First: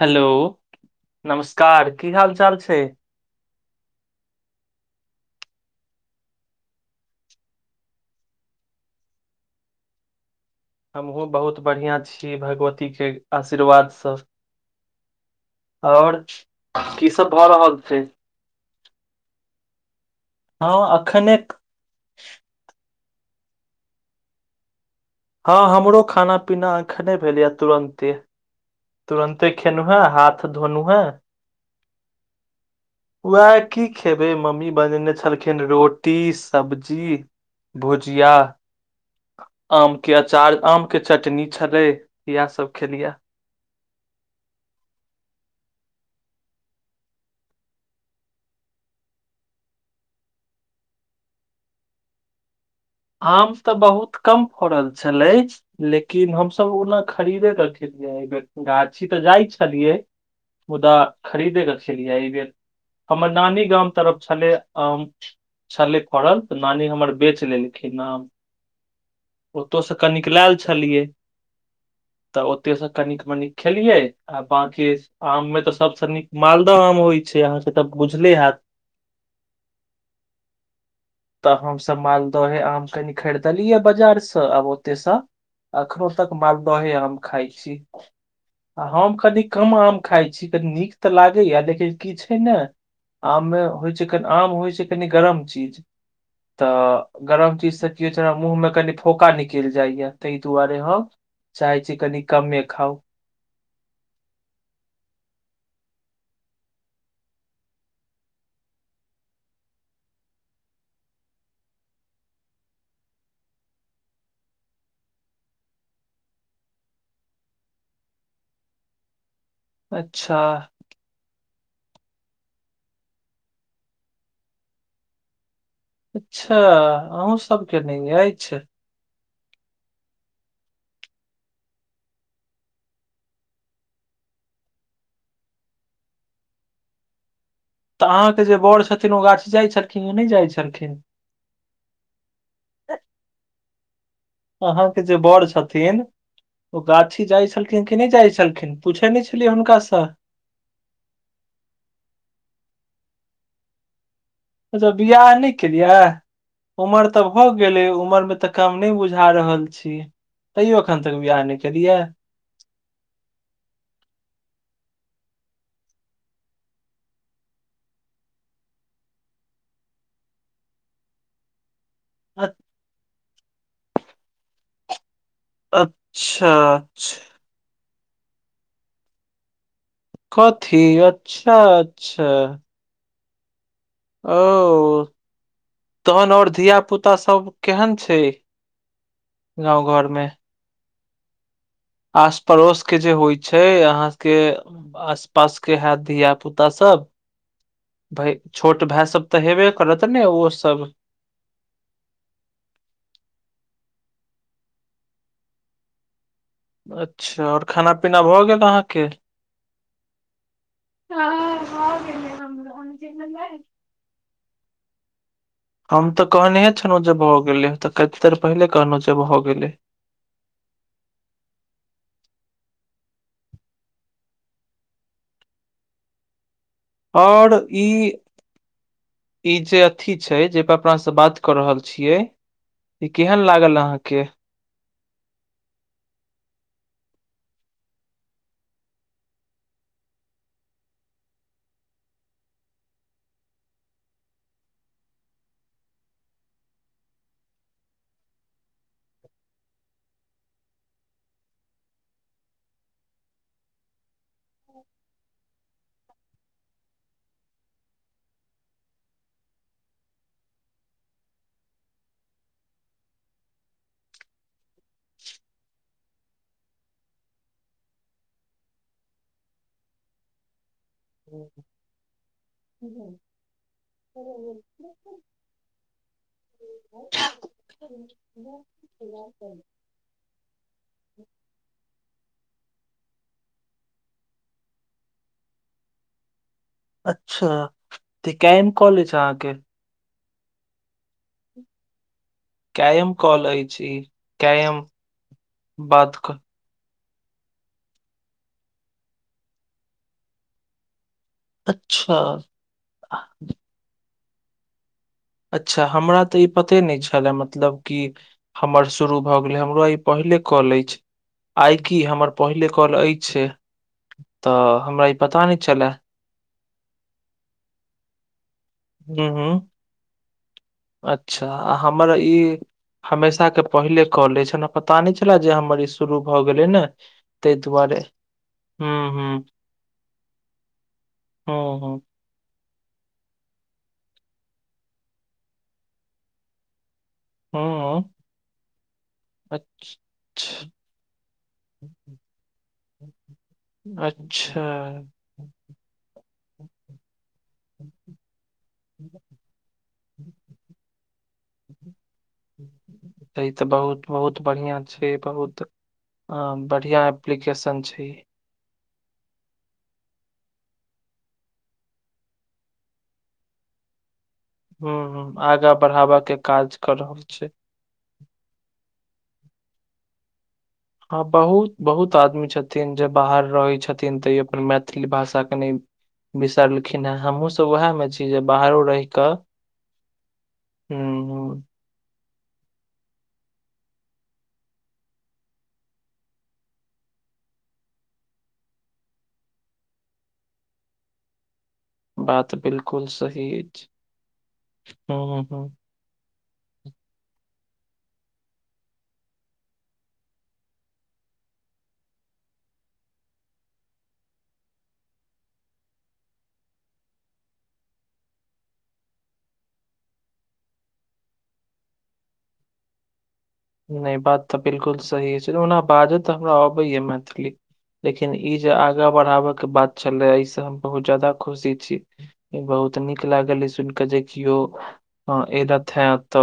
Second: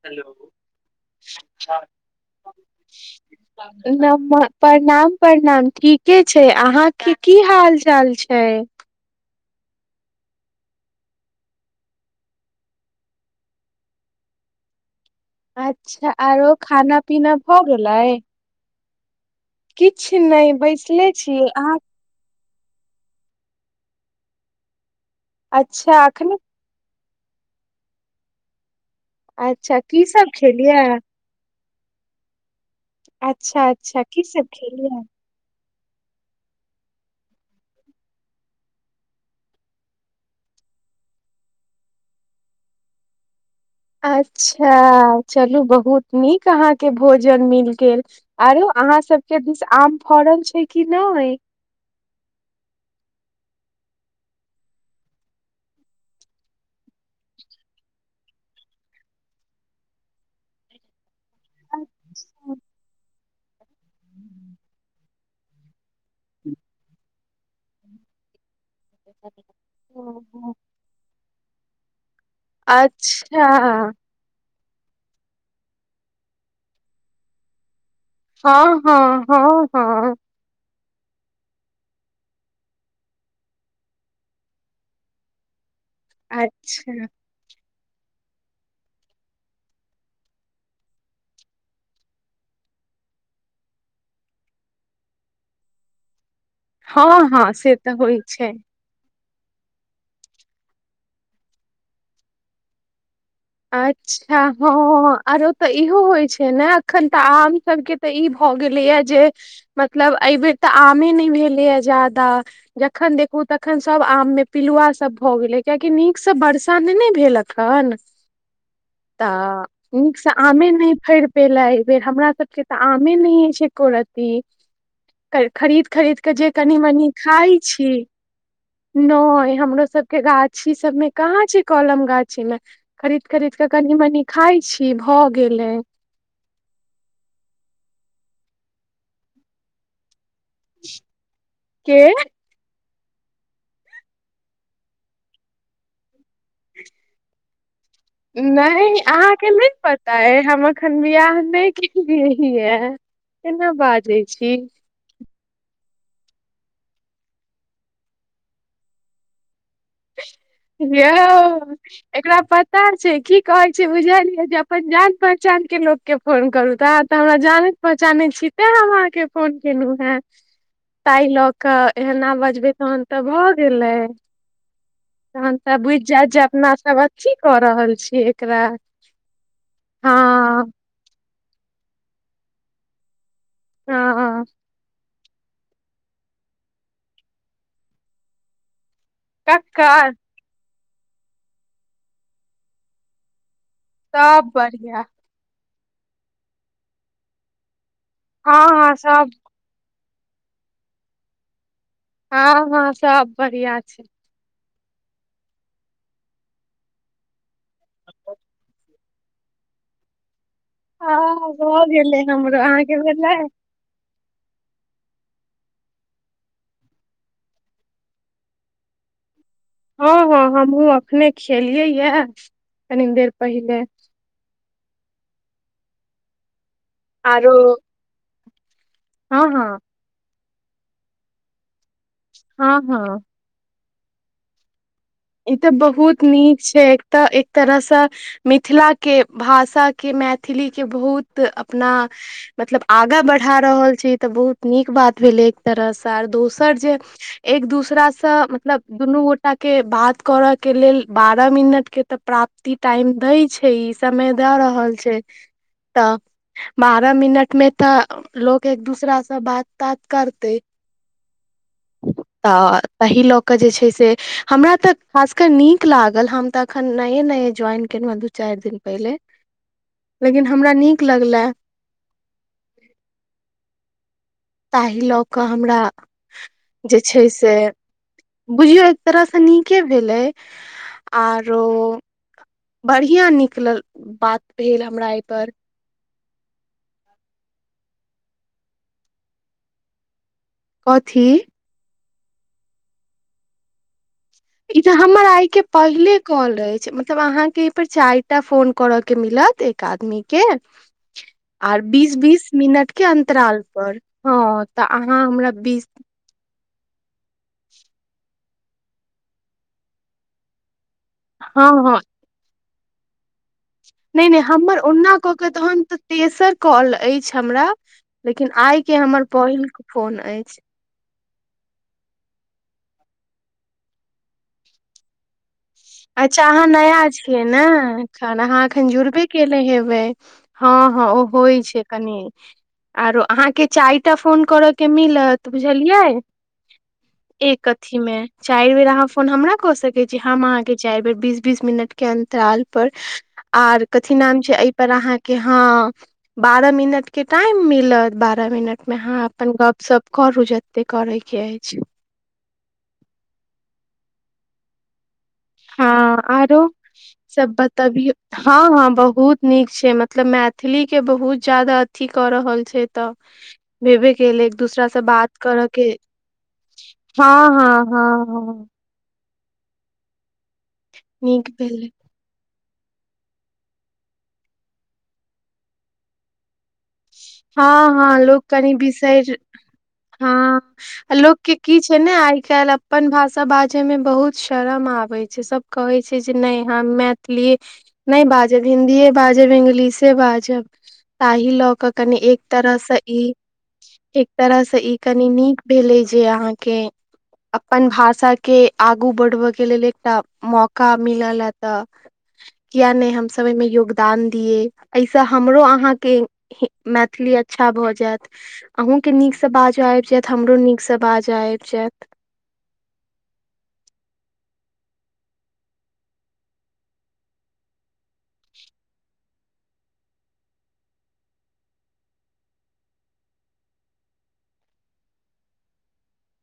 Hello नमस्कार की हाल चाल छै न प्रणाम प्रणाम ठीके छै अहाँ के की हाल चाल छै छै हमहूँ बहुत बढ़िआँ छी भगवतीके आशीर्वादसँ अच्छा आओर आरो खाना की सब पीना भऽ रहल गेलै छै किछु नहि हँ बैसले अखने छी अहाँ हँ हमरो अच्छा अखने खाना पीना एखने भेलैए तुरन्ते तुरन्ते अच्छा खेेलू हैं की सब हाथ धोनहु खेलियै हैं वएह अच्छा की अच्छा खेबै सब मम्मी खेलियै बनेने छलखिन रोट रोटी सब्जी भुजिया आमके अचार आमके चटनी छलै इएहसभ खेलियै अच्छा चलू बहुत नीक अहाँके भोजन मिल गेल आरो अहाँ सबके दिस आम फड़ल छै कि नहि [inaudible] आम तऽ बहुत कम फड़ल छले लेकिन हमसभ ओना खरीदे कऽ खेलियै एहि बेर गाछी तऽ जाइ छलियै मुदा खरीदेके खेलियै एहि बेर हमर नानी गाम तरफ छलै आम छलै फड़ल तऽ नानी हमर बेच लेलखिन आम ओतय सँ कनिक लयल छलियै तऽ ओते से कनिक अच्छा मनिक खेलियै आब बंाकी आम मे तऽ सबस नीक मालदाह आम होइ छै अहाँ के हँ हँ हँ हँ तऽ हमसभ मालदह ऐ आम कनि खरीदलियै बाजारसँ आब ओतयसँ अखनो तक मालदहे अच्छा आम खाय छी आ हम कनी कम आम खाय छी तऽ कनी नीक तऽ लागैए लेकिन की छै ने आममे होइ छै कनि आम होइ छै कनि गरम चीज तऽ गरम चीज से कि होइ छै हमरा मुँह मे कनि फुन फोका निकलि जाइया ताहि दुआरे हम चाहे छी कनि कमे खाउ अच्छा हँ आरो तऽ इहो होइ छै ने एखन तऽ आम सभके तऽ ई भऽ गेलय यै जे मतलब एहि बेर तऽ आमे नहि भेलैय जादा जखन देख तखन सब आम मे पिलुआ सब भऽ गेलै कियाकि नीकसँ वर्षा नहि ने भेल अखन तऽ नीक से अच्छा आमे नहि फड़ि पेलै एहि बेर हमरा सबके तऽ आमे नहि छै एको रति खरीद खरीद के जे अच्छा कनी मनी अहूँ खाय सबके छी नहि अछि न हमरो सबकेँ गाछी सबमे कहाँ छै कलम गाछी मे खरीद खरीद कऽ कनी मनी खाइत छी भऽ गेलय अहाँ कें जे बड़ छथिन ओ गाछी जाय छलखिन नहि जाय खे के [unintelligible] अहाँके जे बड़ छथिन ओ गाछी जाइ छल नहि अहाँके नहि हुनकासँ पता अइ हम एखन बियाह नहि केलिए अय केना बाजै छी अच्छा बियाह नहि के उमर तऽ भऽ गेलै उमर मे तऽ काम नहि बुझा रहल छी तैयो एखन तक बियाह यौ नहि केलियै एकरा पता छै की कहैत छै बुझलियै जे अपन जान पर च केँ लोकके फोन करू तऽ तऽ हमरा जानैत पहचानैत छी तें हम अहाँके फोन केलहुँ हें ताहि लऽ कऽ एना अ- बजबय तहन तऽ भऽ गेलय तहन तऽ बुझि जायत जे अच्छा अपना सब अच्छा की कऽ रहल छीयै एकरा हँ कथी अच्छा अच्छा ओ हँ तहन आओर धिया पुता सब केहन छैक गाँव ककर घरमे आस पड़ोस केँ जे होइत छैक अहाँके सब बढ़िया आस पास केँ हयत धिया पुता सब हँ छोट हँ भाय सब तऽ हेबे करत तने ओ सब हँ हँ सब बढ़िआ छै अच्छा आओर खाना पीना भऽ गेल अहाँके हँ भऽ गेलै हमरो अहाँके भेलइ हम तऽ कहनेहे छलहुँ जे भऽ गेले तऽ कत देर पहिले कहलहुँ जे भऽ गेले हँ हँ हमहूँ अपखने खेलियै यए कनि देर पहिले ओर आरो ई हँ ई हँ जे अथी छै जाहि पर अपना से बात कऽ रहल छी छियैक हँ हँ ई केहन लागल अहाँके ई तऽ बहुत नीक छैक एक तऽ एक तरहसँ मिथिला केँ भाषा केँ मैथिली केंं बहुत अपना मतलब आगा बढ़ा रहल छी तऽ बहुत नीक बात भेले एक तरहसँ आर दोसर जे एक दूसरासँ से मतलब दुनू गोटा केँ बात करऽ केँ लेल बारह मिनट केँ ते प्राप्ति टाइम देय छै ई समय द रहल छैक अ [inaudible] तऽ बारह मिनट मे तऽ लोक एक दूसरासँ बात तात करते [inaudible] तऽ ताहि लऽ कऽ जे छै से हमरा तऽ खासकर नीक लागल हम तऽ एखन नये नये ज्वाइन केलहुँ हँ दू चारि दिन पहिले लेकिन हमरा नीक लगलै [unintelligible] क हमरा जे छै से बुझियौ एक तरहसँ नीके भेलै आरो बढ़िआँ निकलल बात भेल हमरा एहिपर अच्छा तऽ कम कॉलेज अहाँके कथी कायम कॉल अछि ई ई कायम तऽ हमर आइ केँ बात पहिले क कॉल अछि मतलब तब अहाँकेँ एहि पर चारि टा फोन करऽ केँ मिलत एक आदमी केँ आर बीस अच्छा बीस मिनट केँ अन्तराल पर हँ तऽ अहाँ हमरा अच्छा बीस हमरा तऽ ई पते नहि छलए मतलब कि हमर शुरू भऽ गेलय हमरो ई पहिले कॉल अछि हँ आइ हँ की हमर पहिले कॉल अछि नहि नहि हमर तऽ हमरा ई ओना कऽ पता केँ नहि तहन छलए तऽ तेसर कॉल अछि हमरा लेकिन लेकिन आइ केँ हमर हूँ पहिल हूँ फोन अछि हमेशाे पहिले कले छल पता नहि छले जे हम अच्छा अहाँ नया छियै ने दुआरे अहाँ एखन हूँ जुड़बे हूँ केले हेबै हँ हँ हँ ओ होइ हूँ छै हूँ कनी आरो अहाँके चाय टा फोन करयके मिलत बुझलियै एक अथी हूँ मे चारि बेर अहाँ फोन हमरा कऽ सकै छी हम अहाँ अच्छा चारि बेर बीस बीस मिनट के अन्तराल पर आर कथी नाम छै अच्छा एहि पर अहाँ के ह बारह मिनट के टाइम मिलत बारह मिनट मे हँ अपन गपशप करू जते करै के अछि स तऽ बहुत बहुत बढ़िआं छै बहुत हँ अ आरो बढ़िया सब एप्लीकेशन छै बताबियौ हँ हँ बहुत नीक छै मतलब मैथिली के बहुत जादा अथी कऽ रहल छै तऽ के एक दूसरा हूँ से हूँ बात करऽ आगाँ के बढ़ाबय काज क रहल छै हँ हँ हँ हँ हँ नीक बहुत भेलै बहुत आदमी छथि जे बाहर रहै छथिन तऽ अपन मैथिली भाषा कनी बिसरलखिन हेँ हँ हमहूँसभ उएह मे हँ छी जे लोक कनि बाहरो रहि बिसरि कऽ हँ हूं आ लोकके हूं की छै ने आइ काल् अपन भाषा बाजे में बहुत शरम आबे छै सब कहे छै जे न ह मैथिली नहि बाजब हिन्दी बाजब इंगलिशे बाजब ताहि लऽ कऽ कनि एक बात तरह से बिल्कुल ई सही अछि एक तरह से ई कनि हूं नीक हूं भेलै जे अहाँ के अपन भाषाके आगू बढ़बयके लेल एकटा मौका मिलल तऽ किया नहि हमसभ एहिमे योगदान दियए एहिसँ हमरो अहाँके मैथिली अच्छा भऽ जायत अहूँ के नीकसँ बाजय आबि जायत हमरो नीक से बाजय आबि जायत चेक [inaudible] नहि बात तऽ बिलकुल सही छै ओना बाजऽ तऽ हमरा अबैया मैथिली लेकिन ई जे आगाँ बढ़ाबयके बात छले एहि से हम बहुत जाददा खुशी छी बहुत नीक लागल सुन केे जे कियौ एरथ त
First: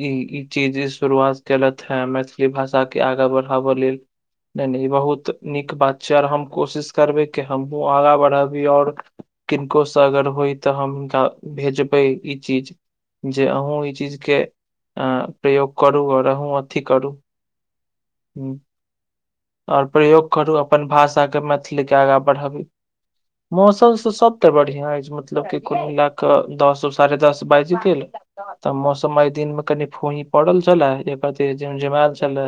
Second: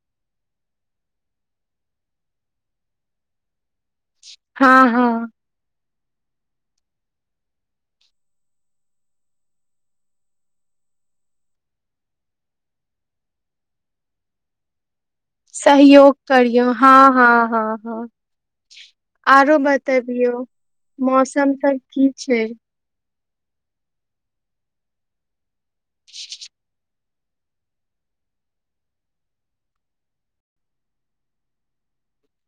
ई ई चीज [unintelligible] शुरुआत केलत हे मैथिली भाषा के आगा बढ़ाबऽ लेल न न ई हँ हँ बहुत नीक बात आओर हम कोशिश करबे कि हमहुँ आगा बढ़ाबी आओर किनको से अगर होइ तऽ हम हनका भेजबै ई चीज जे अहूँ ई चीज के अ प्रयोग करू सहयोग करर हू अ [unintelligible] करियौ थथि हँ करू हँ हँ हँ ह आरो आओर प्रयोग बतबियौ करू अपन भाषाकेँ मौसम सब मैथिलीकेँ की आगाँ छै बढ़ाबी मौसम त सब ते बढ़िया अछि मतलब क कुल मिला कऽ दस साढ़े दस बाजि गेल तऽ मौसम एहि दिन मे कनि फूही पड़ल छलए जे कथी जमझुमएल छलै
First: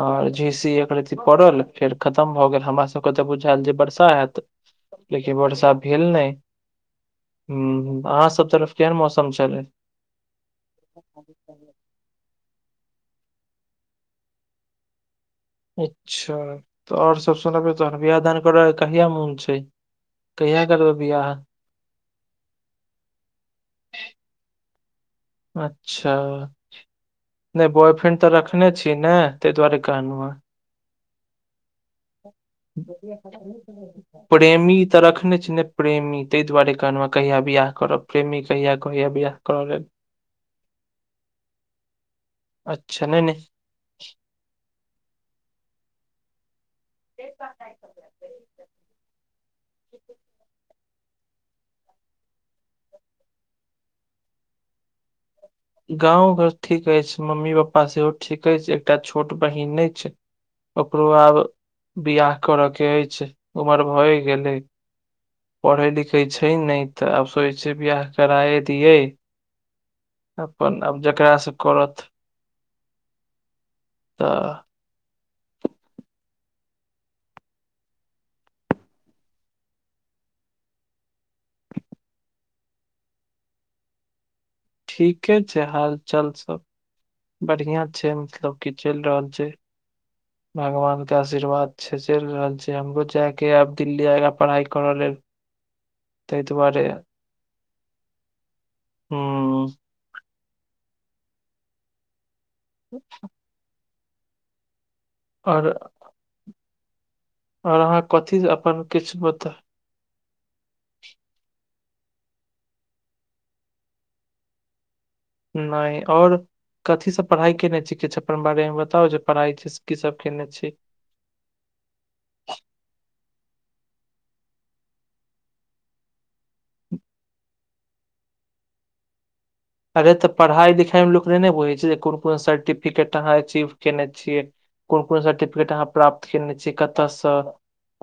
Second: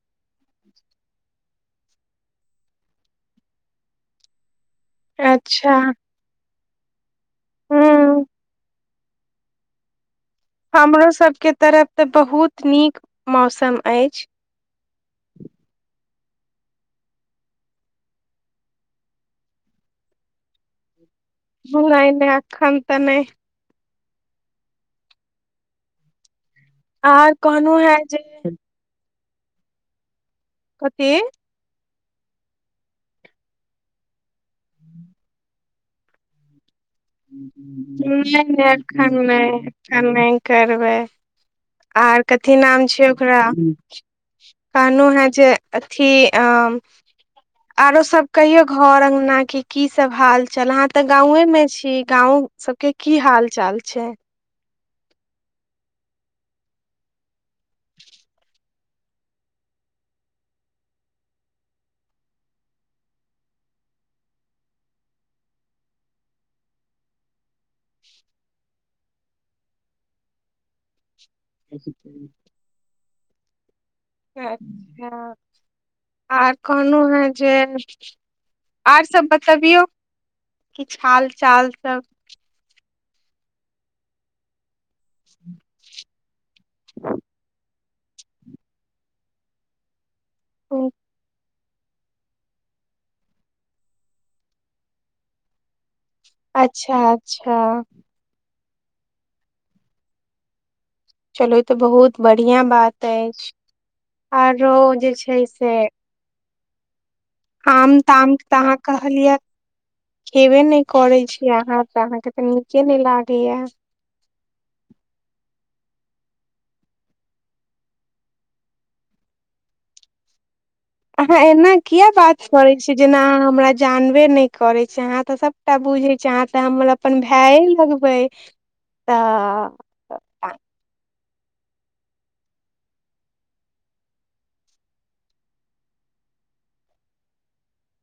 आओर ज एकरती पड़ल फेर खतम भऽ गेल हमरा सबके तऽ बुझायल जे वर्षा होयत लेकिन वर्षा अच्छा भेल नहि ह हूँ अहाँसभ तरफ केहन मौसम छलै हमरो सबके तरफ तऽ बहुत नीक मौसम अछि अच्छा तऽ आओर सब सु नबियौ तहन बियाह दान करै कहिया मोन छै कहिया करबै बियाह नहि नहि आखान त नहि अच्छा आर नहि कहलहुँ हेँ जे बॉयफ्रेंड तऽ रखने छी ने ता दुआारे कहन हँ की प्रेमी तऽ रखने छी ने प्रेमी ताहि दुआरे कहलहुँ हँ, कहिया बियाह करब नहि प्रेमी नहि कहिया कहिया एखन बियाह नहि करऽ लेल एखन नहि करबै आर कथी नाम अच्छा छ नहि ओकरा नहि कहानू है जे अथी अ आरो सब कहियौ घर अगना केँ की सब हाल च ह तऽ गांवे में छी गाँंव सबके की हाल चाल छै गाँव घर ठीक अछि मम्मी पापा सेहो ठीक अछि एकटा छोट बहिन अछि ओकरो आब बिआह करयकेँ अछि उमर भए गेलैय पढ़ै लिखैत छै नहि तऽ आब सोचै छिय बियाह कराए दियैक अपन आब जकरासँ करत तऽ च्छा आ [inaudible] कहलहुँ हें जे आर सब बतबियौ कि हाल चाल सब ठीके छै हाल चाल सब बढ़िआँ मतलब की चलि रहल छै भगवान केँ आशीर्वाद कह छै हमरो जायकें अछि आब दिल्ली पढ़ाइ करय लेल ताहि दुआरे अच्छा अच्छा हू चलू ई तऽ बहुत बढ़िआं बात अछि आरो जे छै आओर से आओर आम अहाँ ताम कथी से तऽ अहाँ अपन किछु कहलियै बता खेबे नहि करैत छी अहाँ तऽ अहाँकेँ तऽ नीके नहि लागैए नहि आओर कथीसँ पढ़ाई केने छी किछु अपन बारे मे बताउ जे पढ़ाई की सब केने छी अहाँ एना किया बात करैत छियैक जेना अहाँ हमरा जान बे नहि करैत छै अहाँ तऽ सभटा बुझैत छियैक अहाँ तऽ हमर अपन भाय लगबय तऽ अरे तऽ पढ़ाइ लिखाई मे नहि बुझैत छै कोन कोन सर्टिफिकेट अहाँ अचीव केने छियैक कोन कोन सर्टिफिकेट अहाँ प्राप्त केने छीयै कतऽसँ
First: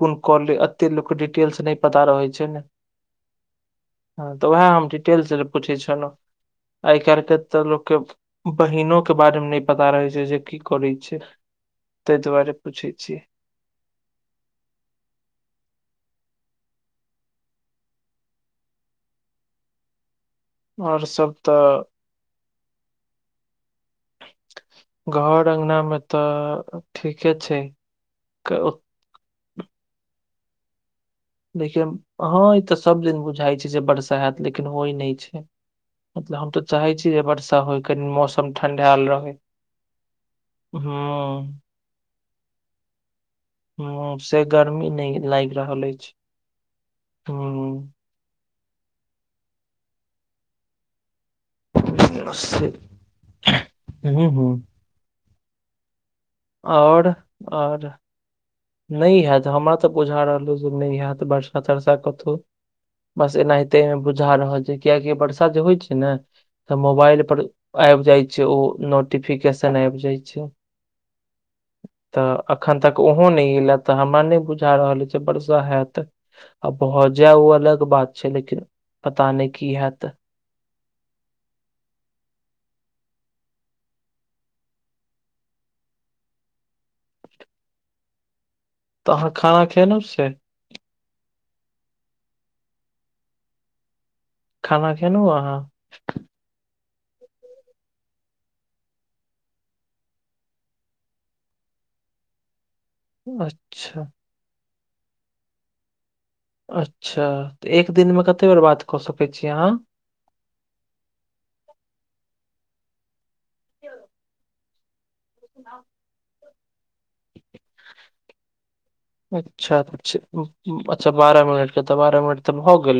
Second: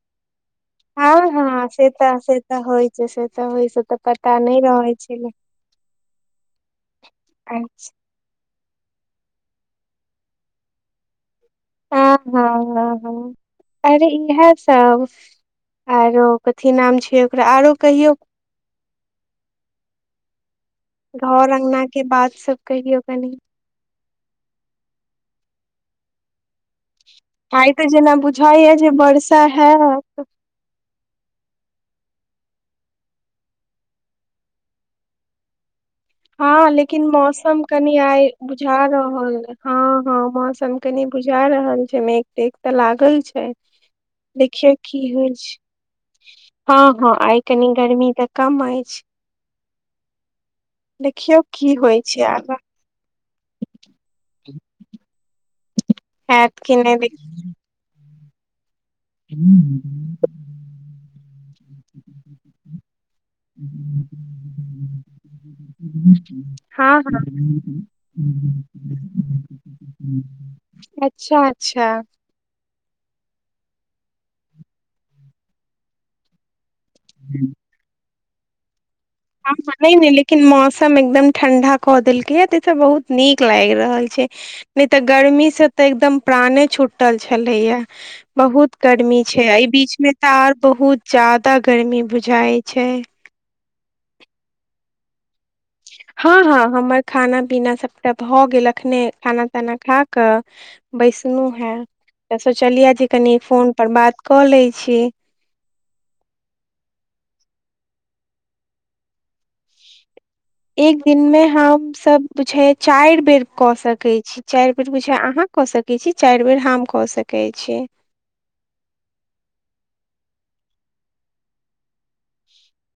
कोन कॉलेज एते लोग कें हँ डिटेल्स हँ नहि से पता तऽ रहैत से तऽ छैक। होइ छै से तऽ होइ से तऽ हँ पता तऽ नहि अहाँ हम रहै देतैल छलै गेल पुछै छलहुँ आइ काल्हि केँ तऽ अच्छा लोककेँ बहिनो केँ बारे मे नहि पता रहैत छै जे की करैत छै ह ताहि दुआरे हँ ह पूछे हँ छी अरे इएह सब आर यौ कथी नाम छै ओकरा आरो कहियौ और सब घर तऽ अङगना के बात सब कहियौ कनि घर अङगना मे तऽ ठीके छै आइ तऽ जेना बुझाइ या क- जे वर्षा है देखियौ हँ ई तऽ सभदिन बुझाइत छै जे वर्षा हत लेकिन होइत नहि छैक हँ लेकिन मौसम होय कनि आइ मौसम बुझा ठंडायल रहै रहल हँ हँ मौसम कनी बुझा हूं रहल छैक मेघ तेघ तऽ लागल छैक हूं से देखियौ गर्मी की नहि होइत लागि रहल अछि छैक हँ हँ आइ कनि हूं गर्मी तऽ कम अछि क की होइत छै आगाँ से हूं हूं हैत कि नहि आओर आओर नहि हैत हमरा तऽ बुझा रहलहु जे नहि हैत वर्षा तर्षा कतहु बस एनाहिते बुझा रहल छैक कियकि वर्षा जे होइत छै ने तऽ हँ हँ मोबाइल पर आब जाइत छै ओ नोटिफिकेशन आबि जाइत छैक अच्छा अच्छा एखन तक ओहो नहि एल तऽ हमरा नहि बुझा रहल अछि जे वर्षा हैत अ बहु जाय ओ अलग बात छै लेकिन पता ह की नहि हैत ने लेकिन मौसम एकदम ठंडा कऽ देलकय ह एतय बहुत नीक लागि रहल छैक नहि तऽ गर्मी से तऽ एकदम प्राणे छुटल छलैया बहुत तऽ गर्मी अहाँ छै खाना एहि बीच खेलहुँ में से तऽ आओर बहुत जादा गर्मी बुझाइ छै खाना खेनौ अहाँ हँ हँ हमर खाना पीना सभटा भऽ गेल अखने खाना ताना खा कऽ बैसलहु है तऽ सोचलिय जे कनि फोन पर अच्छा बात कऽ लै छी अच्छा तऽ एक दिनमे कतेक बेर बात कऽ सकैत छी अहाँ एक दिन मे हमसभ बुछ चारि बेर कऽ सकैत छी चारि बेरु अहाँ कऽ सकै छी चारि बेर हम कऽ सकैत छी अच्छा अच्छा अच्छा बारह मिनटके तऽ बारह मिनट तऽ हो गेलै